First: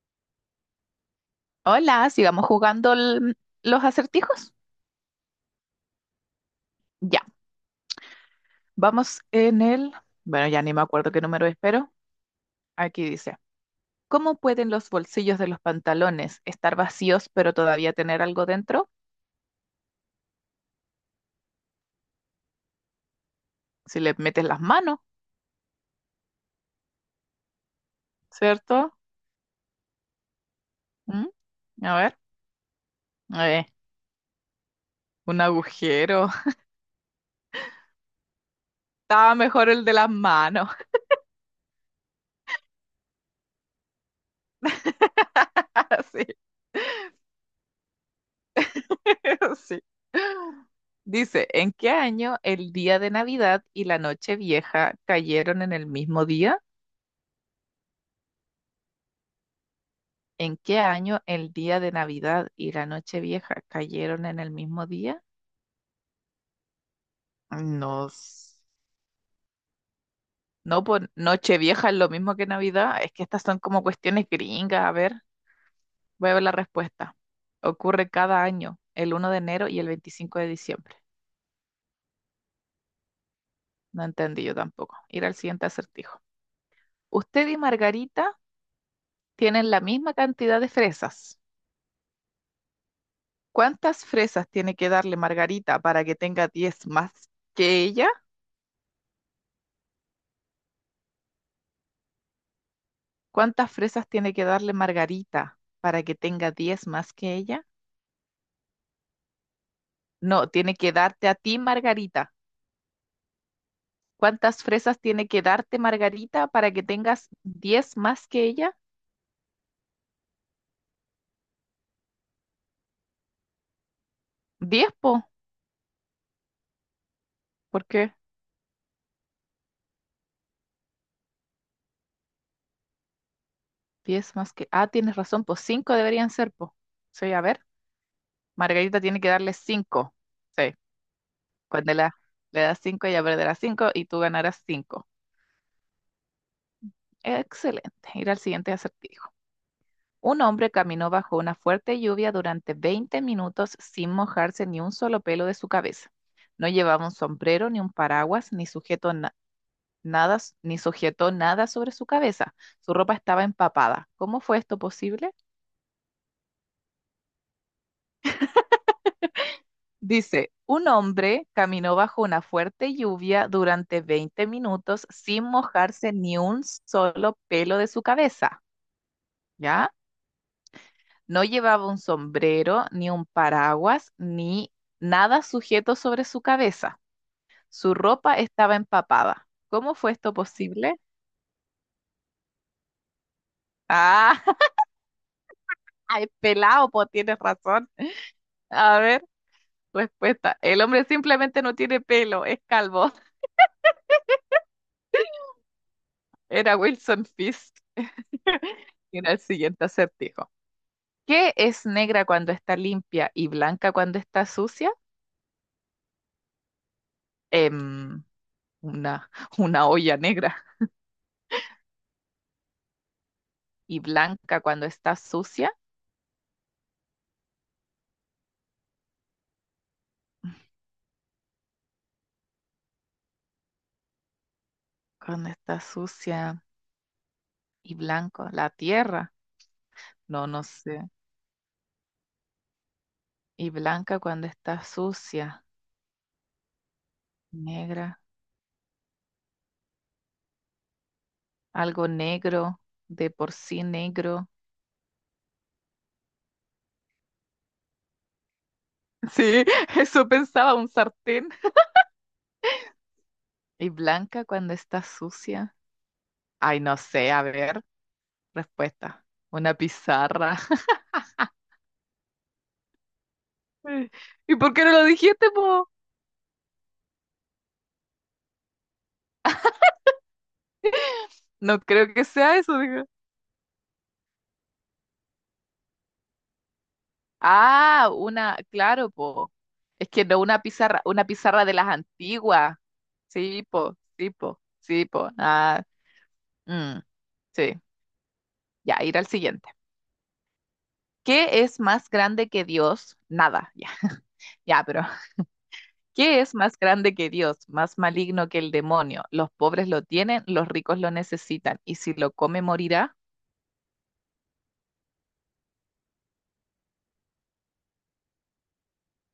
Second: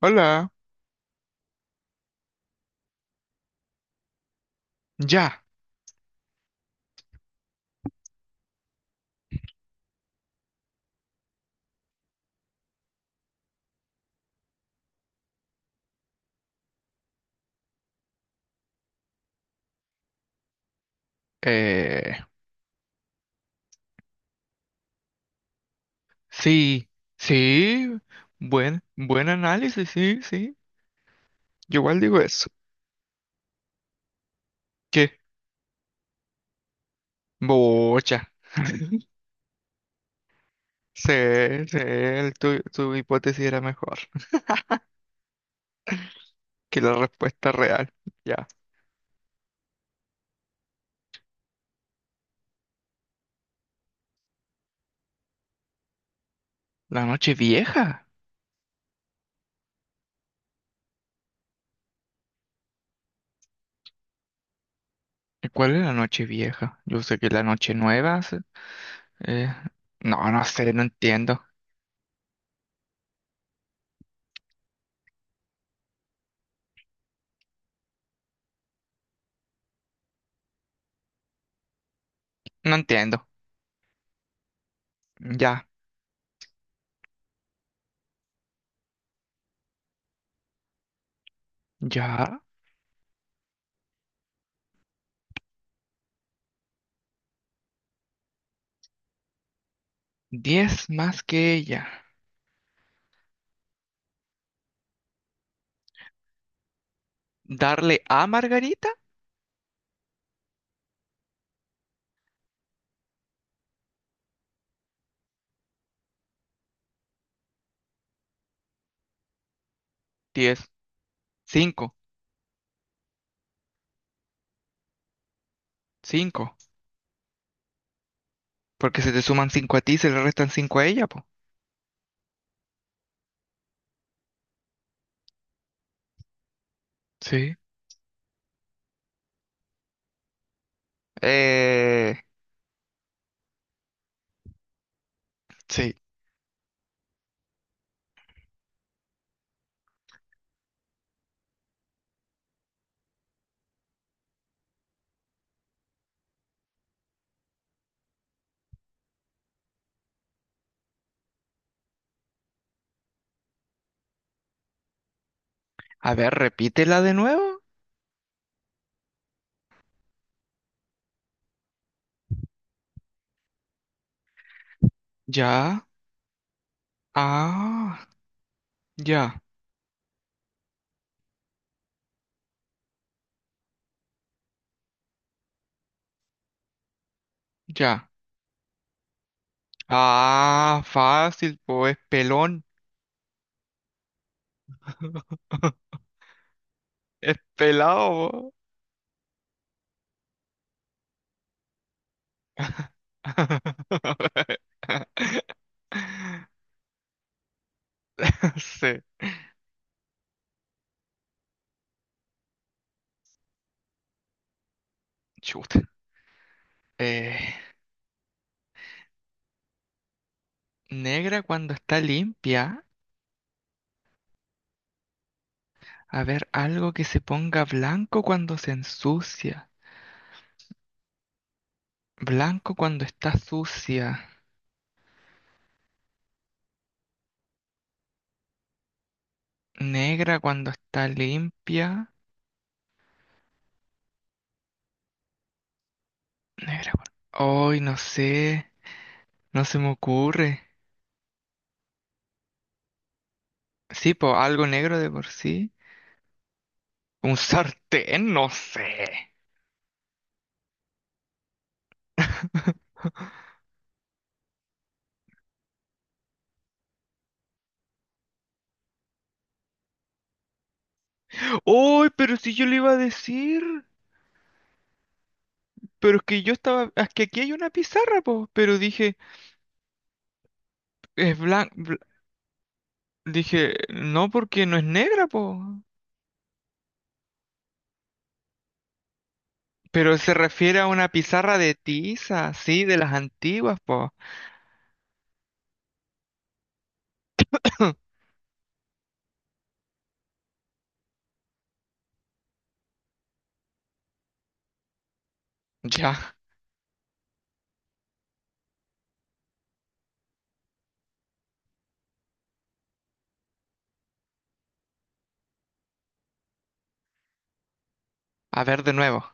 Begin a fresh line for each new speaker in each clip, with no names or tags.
Hola,
Hola, sigamos jugando los acertijos.
ya.
Ya, vamos en el... Bueno, ya ni me acuerdo qué número es, pero aquí dice, ¿cómo pueden los bolsillos de los pantalones estar vacíos pero todavía tener algo dentro?
Eh,
Si le metes las manos,
sí, sí, buen,
¿cierto?
buen análisis, sí, sí.
¿Mm?
Yo
A
igual
ver,
digo eso.
eh,
¿Qué?
un agujero.
Bocha.
Estaba mejor el de las manos.
Sí, sí, tu hipótesis era mejor
Sí,
que la respuesta real. Ya.
sí. Dice, ¿en qué año el día de Navidad y la noche vieja cayeron en el mismo día?
La noche vieja.
¿En qué año el día de Navidad y la Nochevieja cayeron en el mismo día?
¿Cuál es la noche vieja? Yo sé que la noche
No,
nueva. Eh, no, no sé, no
no, pues
entiendo.
Nochevieja es lo mismo que Navidad. Es que estas son como cuestiones gringas. A ver, voy a ver la respuesta. Ocurre cada año, el 1 de enero y el 25 de diciembre.
No entiendo.
No entendí yo tampoco. Ir al siguiente
Ya,
acertijo. Usted y Margarita tienen la misma cantidad de fresas.
ya.
¿Cuántas fresas tiene que darle Margarita para que tenga 10 más que ella?
10 más que ella.
¿Cuántas fresas tiene que darle Margarita para que tenga 10 más que ella?
¿Darle a Margarita?
No, tiene que darte a ti, Margarita. ¿Cuántas fresas tiene que darte Margarita para que tengas 10 más que ella?
10. Cinco.
10, po.
Cinco.
¿Por qué?
Porque se te suman cinco a ti y se le restan cinco a ella, po.
10 más que... Ah, tienes razón, po. Cinco deberían ser, po. Sí, a
Sí.
ver. Margarita tiene que darle 5. Sí. Cuando la-
Eh,
Le das cinco, ella perderá 5 y tú ganarás 5.
sí.
Excelente. Ir al siguiente acertijo. Un hombre caminó bajo una fuerte lluvia durante 20 minutos sin mojarse ni un solo pelo de su cabeza. No llevaba un sombrero, ni un paraguas, ni nada, ni sujetó nada sobre su cabeza. Su ropa estaba empapada. ¿Cómo fue esto posible?
A ver, repítela de nuevo.
Dice, un hombre caminó bajo una fuerte lluvia durante 20 minutos sin
Ya.
mojarse ni un solo pelo de
Ah,
su cabeza.
ya,
¿Ya? No llevaba un sombrero, ni un paraguas, ni nada sujeto sobre su cabeza. Su
ya.
ropa estaba empapada. ¿Cómo fue esto
Ah,
posible?
fácil, po. Es pelón.
Ah, ay, pelado, pues
Es
tienes razón.
pelado,
A ver, respuesta. El hombre simplemente no tiene pelo,
po.
es calvo. Era Wilson Fisk.
Sí.
Mira el siguiente acertijo. ¿Qué es negra cuando está limpia y blanca cuando está sucia?
Chuta. Eh,
Em, una, una olla negra.
Negra cuando está limpia.
¿Y blanca cuando está sucia?
A ver, algo que se ponga blanco cuando se ensucia. Blanco cuando está sucia.
Cuando está sucia y blanco, la tierra,
Negra
no, no
cuando
sé,
está limpia.
y blanca cuando está sucia,
Negra cuando... Ay, no
negra,
sé. No se me ocurre.
algo negro, de por sí
Sí, pues
negro.
algo negro de por sí. Un sartén, no sé.
Sí, eso pensaba un sartén. Y blanca cuando está sucia. Ay, no sé, a ver, respuesta, una pizarra.
¡Ay, pero si yo le iba a decir!
¿Y por qué no lo dijiste, po?
Pero es que es que aquí hay una pizarra, po. Pero dije, es
No
blanco...
creo que sea eso, digo.
dije, no, porque no es negra, po.
Ah, una, claro, po. Es
Pero
que
se
no una
refiere a
pizarra,
una
una
pizarra
pizarra de
de
las
tiza,
antiguas.
sí, de las
Sí,
antiguas,
po,
po.
sí, po, sí, po. Ah, mm, sí, ya, ir al siguiente. ¿Qué es más grande que Dios? Nada, ya, ya, pero
Ya.
¿qué es más grande que Dios? Más maligno que el demonio. Los pobres lo tienen, los ricos lo necesitan, y si lo come morirá.
A ver de nuevo.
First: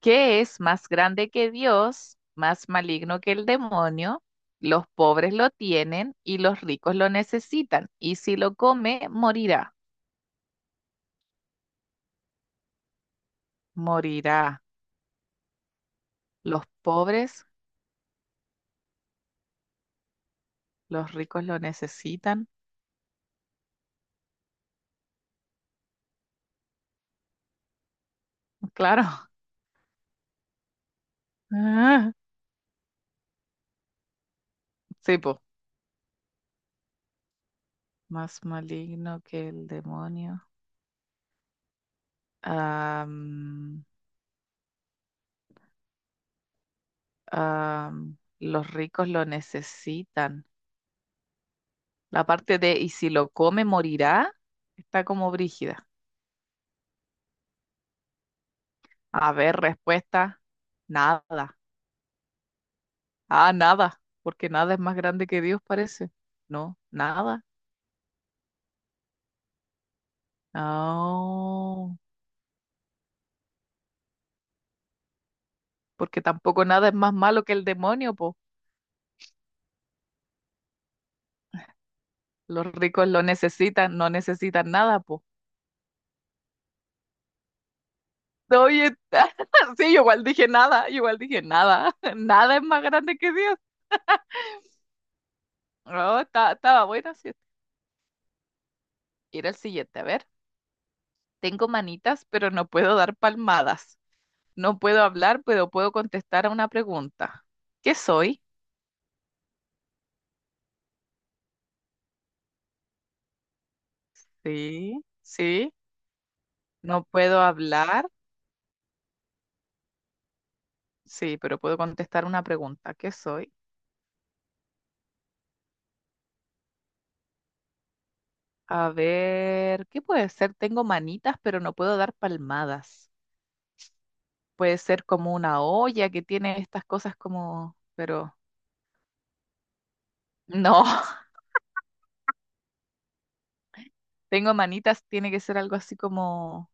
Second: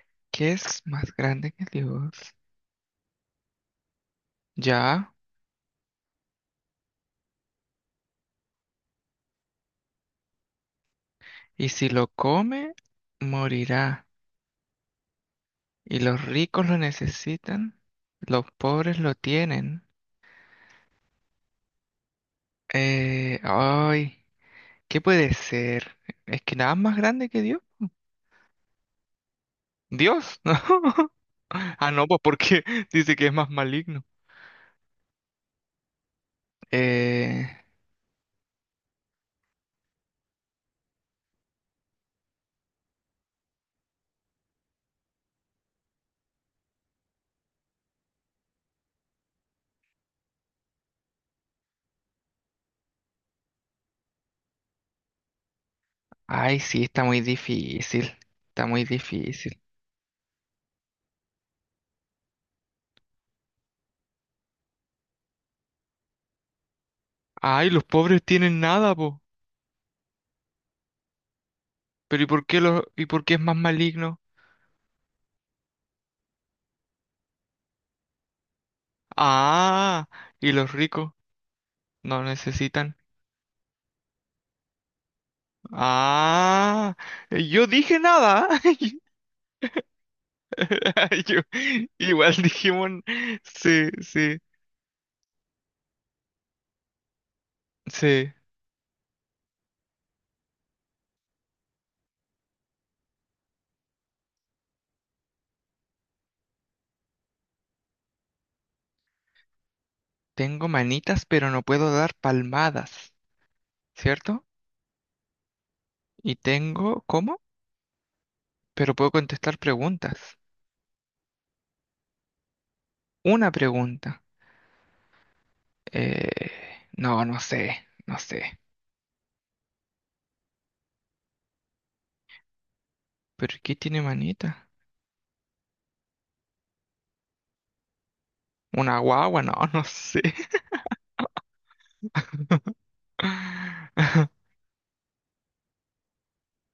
¿Qué
¿Qué
es
es
más
más
grande
grande
que
que Dios?
Dios? Más maligno que el demonio. Los
Ya,
pobres lo tienen y los ricos lo necesitan, y si lo come morirá.
y si lo come, morirá.
Morirá.
Y los
Los
ricos lo
pobres.
necesitan, los pobres lo tienen.
Los ricos lo necesitan,
Ay, ¿qué puede ser? ¿Es que nada es más grande que Dios?
claro.
Dios, ¿no? Ah, no,
Ah,
pues porque dice que es más maligno.
sí, po.
Eh,
Más maligno que el demonio. Am, los ricos lo necesitan. La parte de y si lo come morirá está como brígida.
Ay, sí, está muy difícil. Está muy
A ver,
difícil.
respuesta, nada. Ah, nada, porque nada es más grande que Dios, parece. No, nada.
Ay, los pobres tienen nada, po.
No,
Pero ¿y por qué y por qué es más maligno?
porque tampoco nada es más malo que el demonio, po.
Ah, y los ricos no
Los
necesitan.
ricos lo necesitan, no necesitan nada, po.
Ah, yo dije nada.
No, y esta- Sí, yo igual dije nada, yo igual
Yo-
dije nada,
Igual
nada es más
dijimos,
grande que Dios.
sí, sí,
No, estaba buena, sí.
sí.
Era el siguiente, a ver, tengo manitas, pero no puedo dar palmadas. No puedo hablar, pero puedo contestar a una pregunta. ¿Qué soy?
Tengo manitas, pero no puedo dar palmadas, ¿cierto?
Sí, sí,
Y tengo,
no
¿cómo?
puedo hablar,
Pero puedo contestar preguntas.
sí, pero puedo contestar una pregunta. ¿Qué
Una
soy?
pregunta. No, no sé, no sé.
A ver, ¿qué puede ser? Tengo manitas, pero no puedo dar palmadas.
¿Pero qué tiene manita?
Puede ser como una olla que tiene estas cosas como, pero...
¿Una guagua? No, no sé.
No, tengo manitas, tiene que ser algo así como,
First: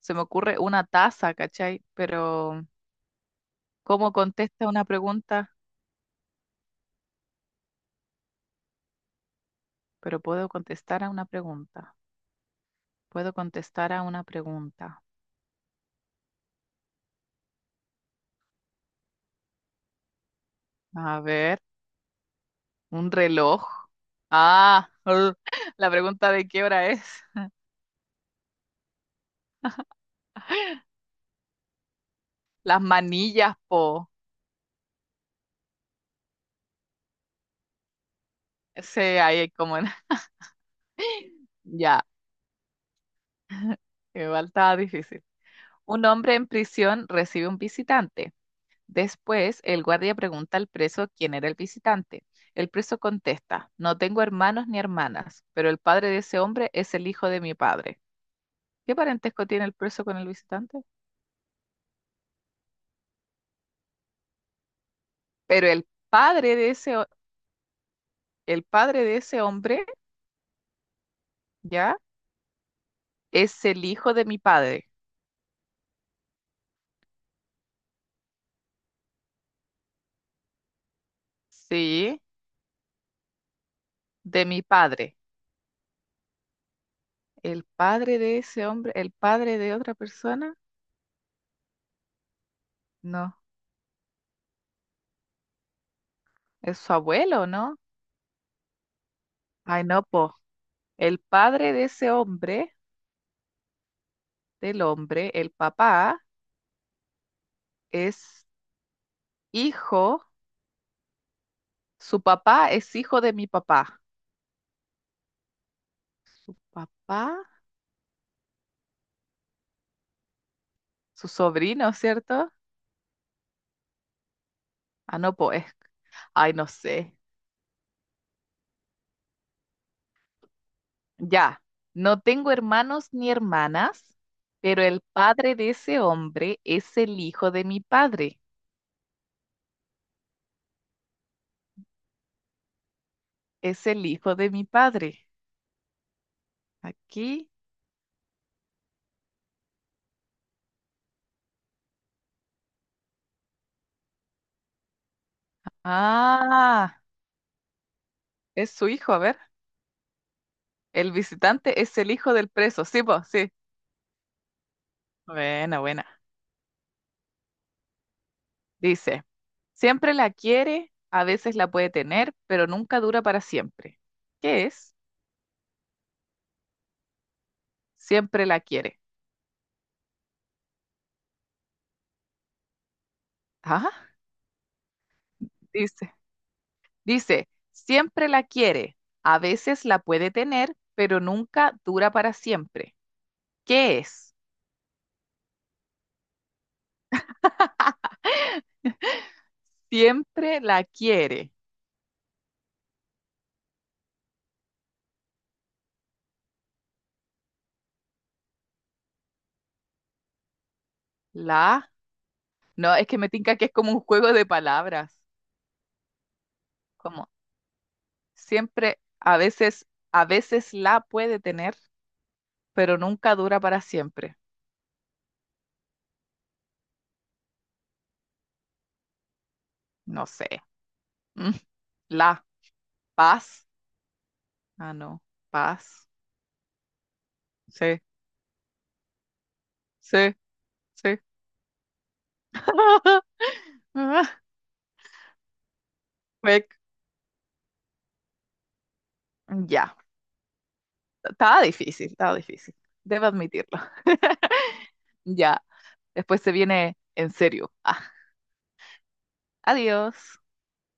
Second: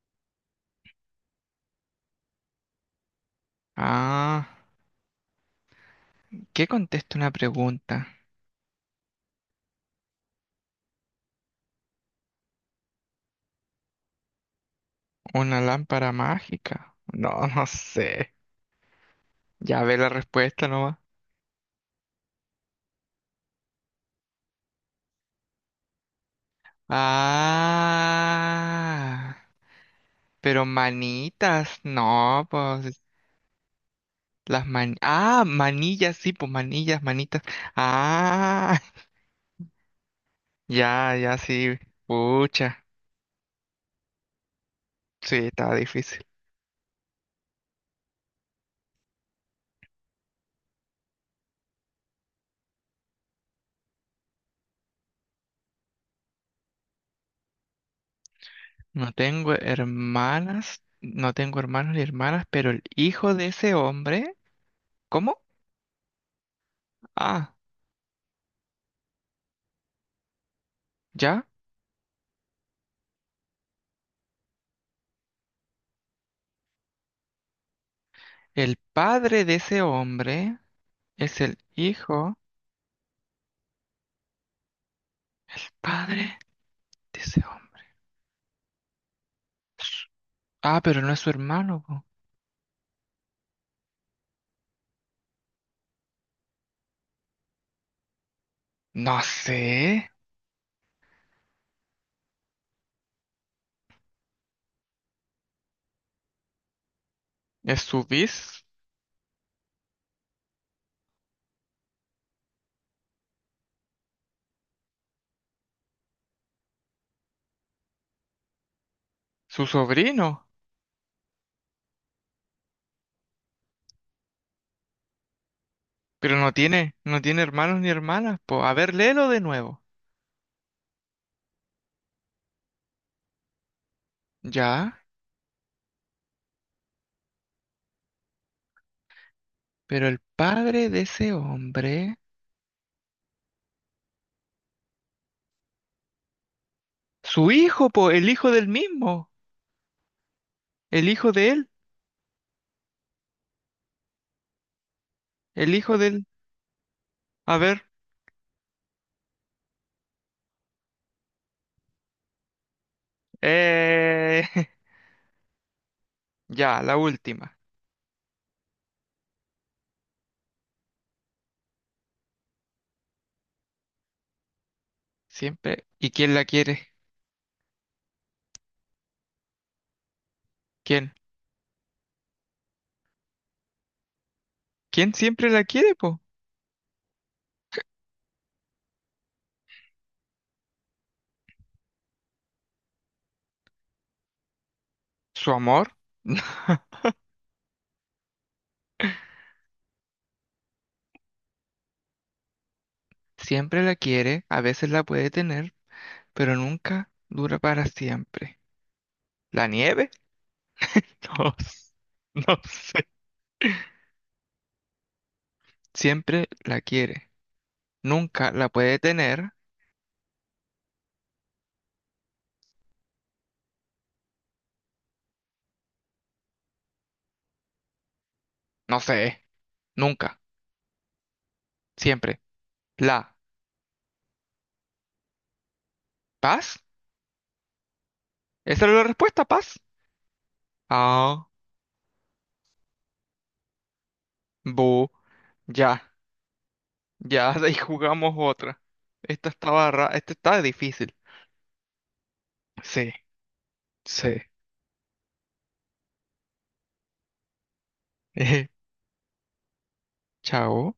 se me ocurre una taza, ¿cachai? Pero, ¿cómo
Ah.
contesta una pregunta?
¿Qué contesta una pregunta?
Pero puedo contestar a una pregunta. Puedo contestar a una pregunta.
¿Una lámpara mágica? No, no sé. Ya ve la respuesta nomás.
A ver, un reloj. Ah, la pregunta de qué hora es.
Ah, pero manitas, no,
Las
pues
manillas, po.
ah, manillas, sí, pues manillas, manitas. Ah,
Ese ahí es como.
ya, ya, sí.
Ya,
Pucha,
igual estaba difícil.
sí, estaba
Un
difícil.
hombre en prisión recibe un visitante. Después, el guardia pregunta al preso quién era el visitante. El preso contesta, no tengo hermanos ni hermanas, pero el padre de ese hombre es el hijo de mi padre. ¿Qué
No
parentesco
tengo
tiene el preso con el visitante?
hermanas, no tengo hermanos ni hermanas, pero el hijo de ese hombre, ¿cómo?
Pero el padre de ese, ho-
Ah,
el padre de ese hombre,
ya.
¿ya? Es el hijo de mi padre.
El padre de ese hombre es el
Sí,
hijo,
de mi padre.
el padre de ese
¿El
hombre.
padre de ese hombre, el padre de otra persona?
Ah, pero no es su hermano, po.
No, es su abuelo, ¿no?
No sé.
Ay, no, po. El padre de ese hombre, del hombre, el papá
Es su
es
bis,
hijo, su papá es hijo de mi papá. Papá,
su sobrino.
su sobrino, ¿cierto? Ah, no, pues.
Pero
Ay,
no
no
tiene,
sé.
no tiene hermanos ni hermanas, po. A ver, léelo de nuevo.
Ya, no tengo hermanos ni hermanas, pero
Ya,
el padre de ese hombre es el hijo de mi padre.
pero el padre de ese hombre.
Es el hijo de mi padre. Aquí.
Su hijo, po, el hijo del mismo. El hijo de él. El hijo del.
Ah,
A ver.
es su hijo, a ver. El visitante es el hijo del preso. Sí, pues, sí.
Eh...
Buena, buena.
Ya, la última.
Dice, siempre la quiere, a veces la puede tener, pero nunca dura para siempre. ¿Qué es?
Siempre. ¿Y quién la quiere?
Siempre la quiere.
¿Quién?
Ah,
¿Quién siempre la quiere,
dice,
po?
dice, siempre la quiere, a veces la puede tener, pero nunca dura para siempre. ¿Qué es?
¿Su amor?
Siempre la quiere.
Siempre la quiere, a veces la puede tener, pero nunca dura para siempre. ¿La nieve? No,
La,
no
no,
sé.
es que me tinca que es como un juego de palabras.
Siempre la
Como
quiere, nunca la puede
siempre,
tener,
a veces la puede tener, pero nunca dura para siempre.
no sé,
No
nunca,
sé. Mm,
siempre.
la.
¿La
Paz. Ah, no. Paz.
paz?
Sí,
¿Esa era la respuesta, paz?
sí, sí.
Ah,
Ah,
bu, ya,
fue-
ya, de ahí jugamos otra. Esta estaba
Ya.
ra- esta está difícil.
Estaba difícil, estaba difícil.
Sí,
Debo admitirlo.
sí.
Ya. Después se viene en serio. Ah, adiós.
Chao.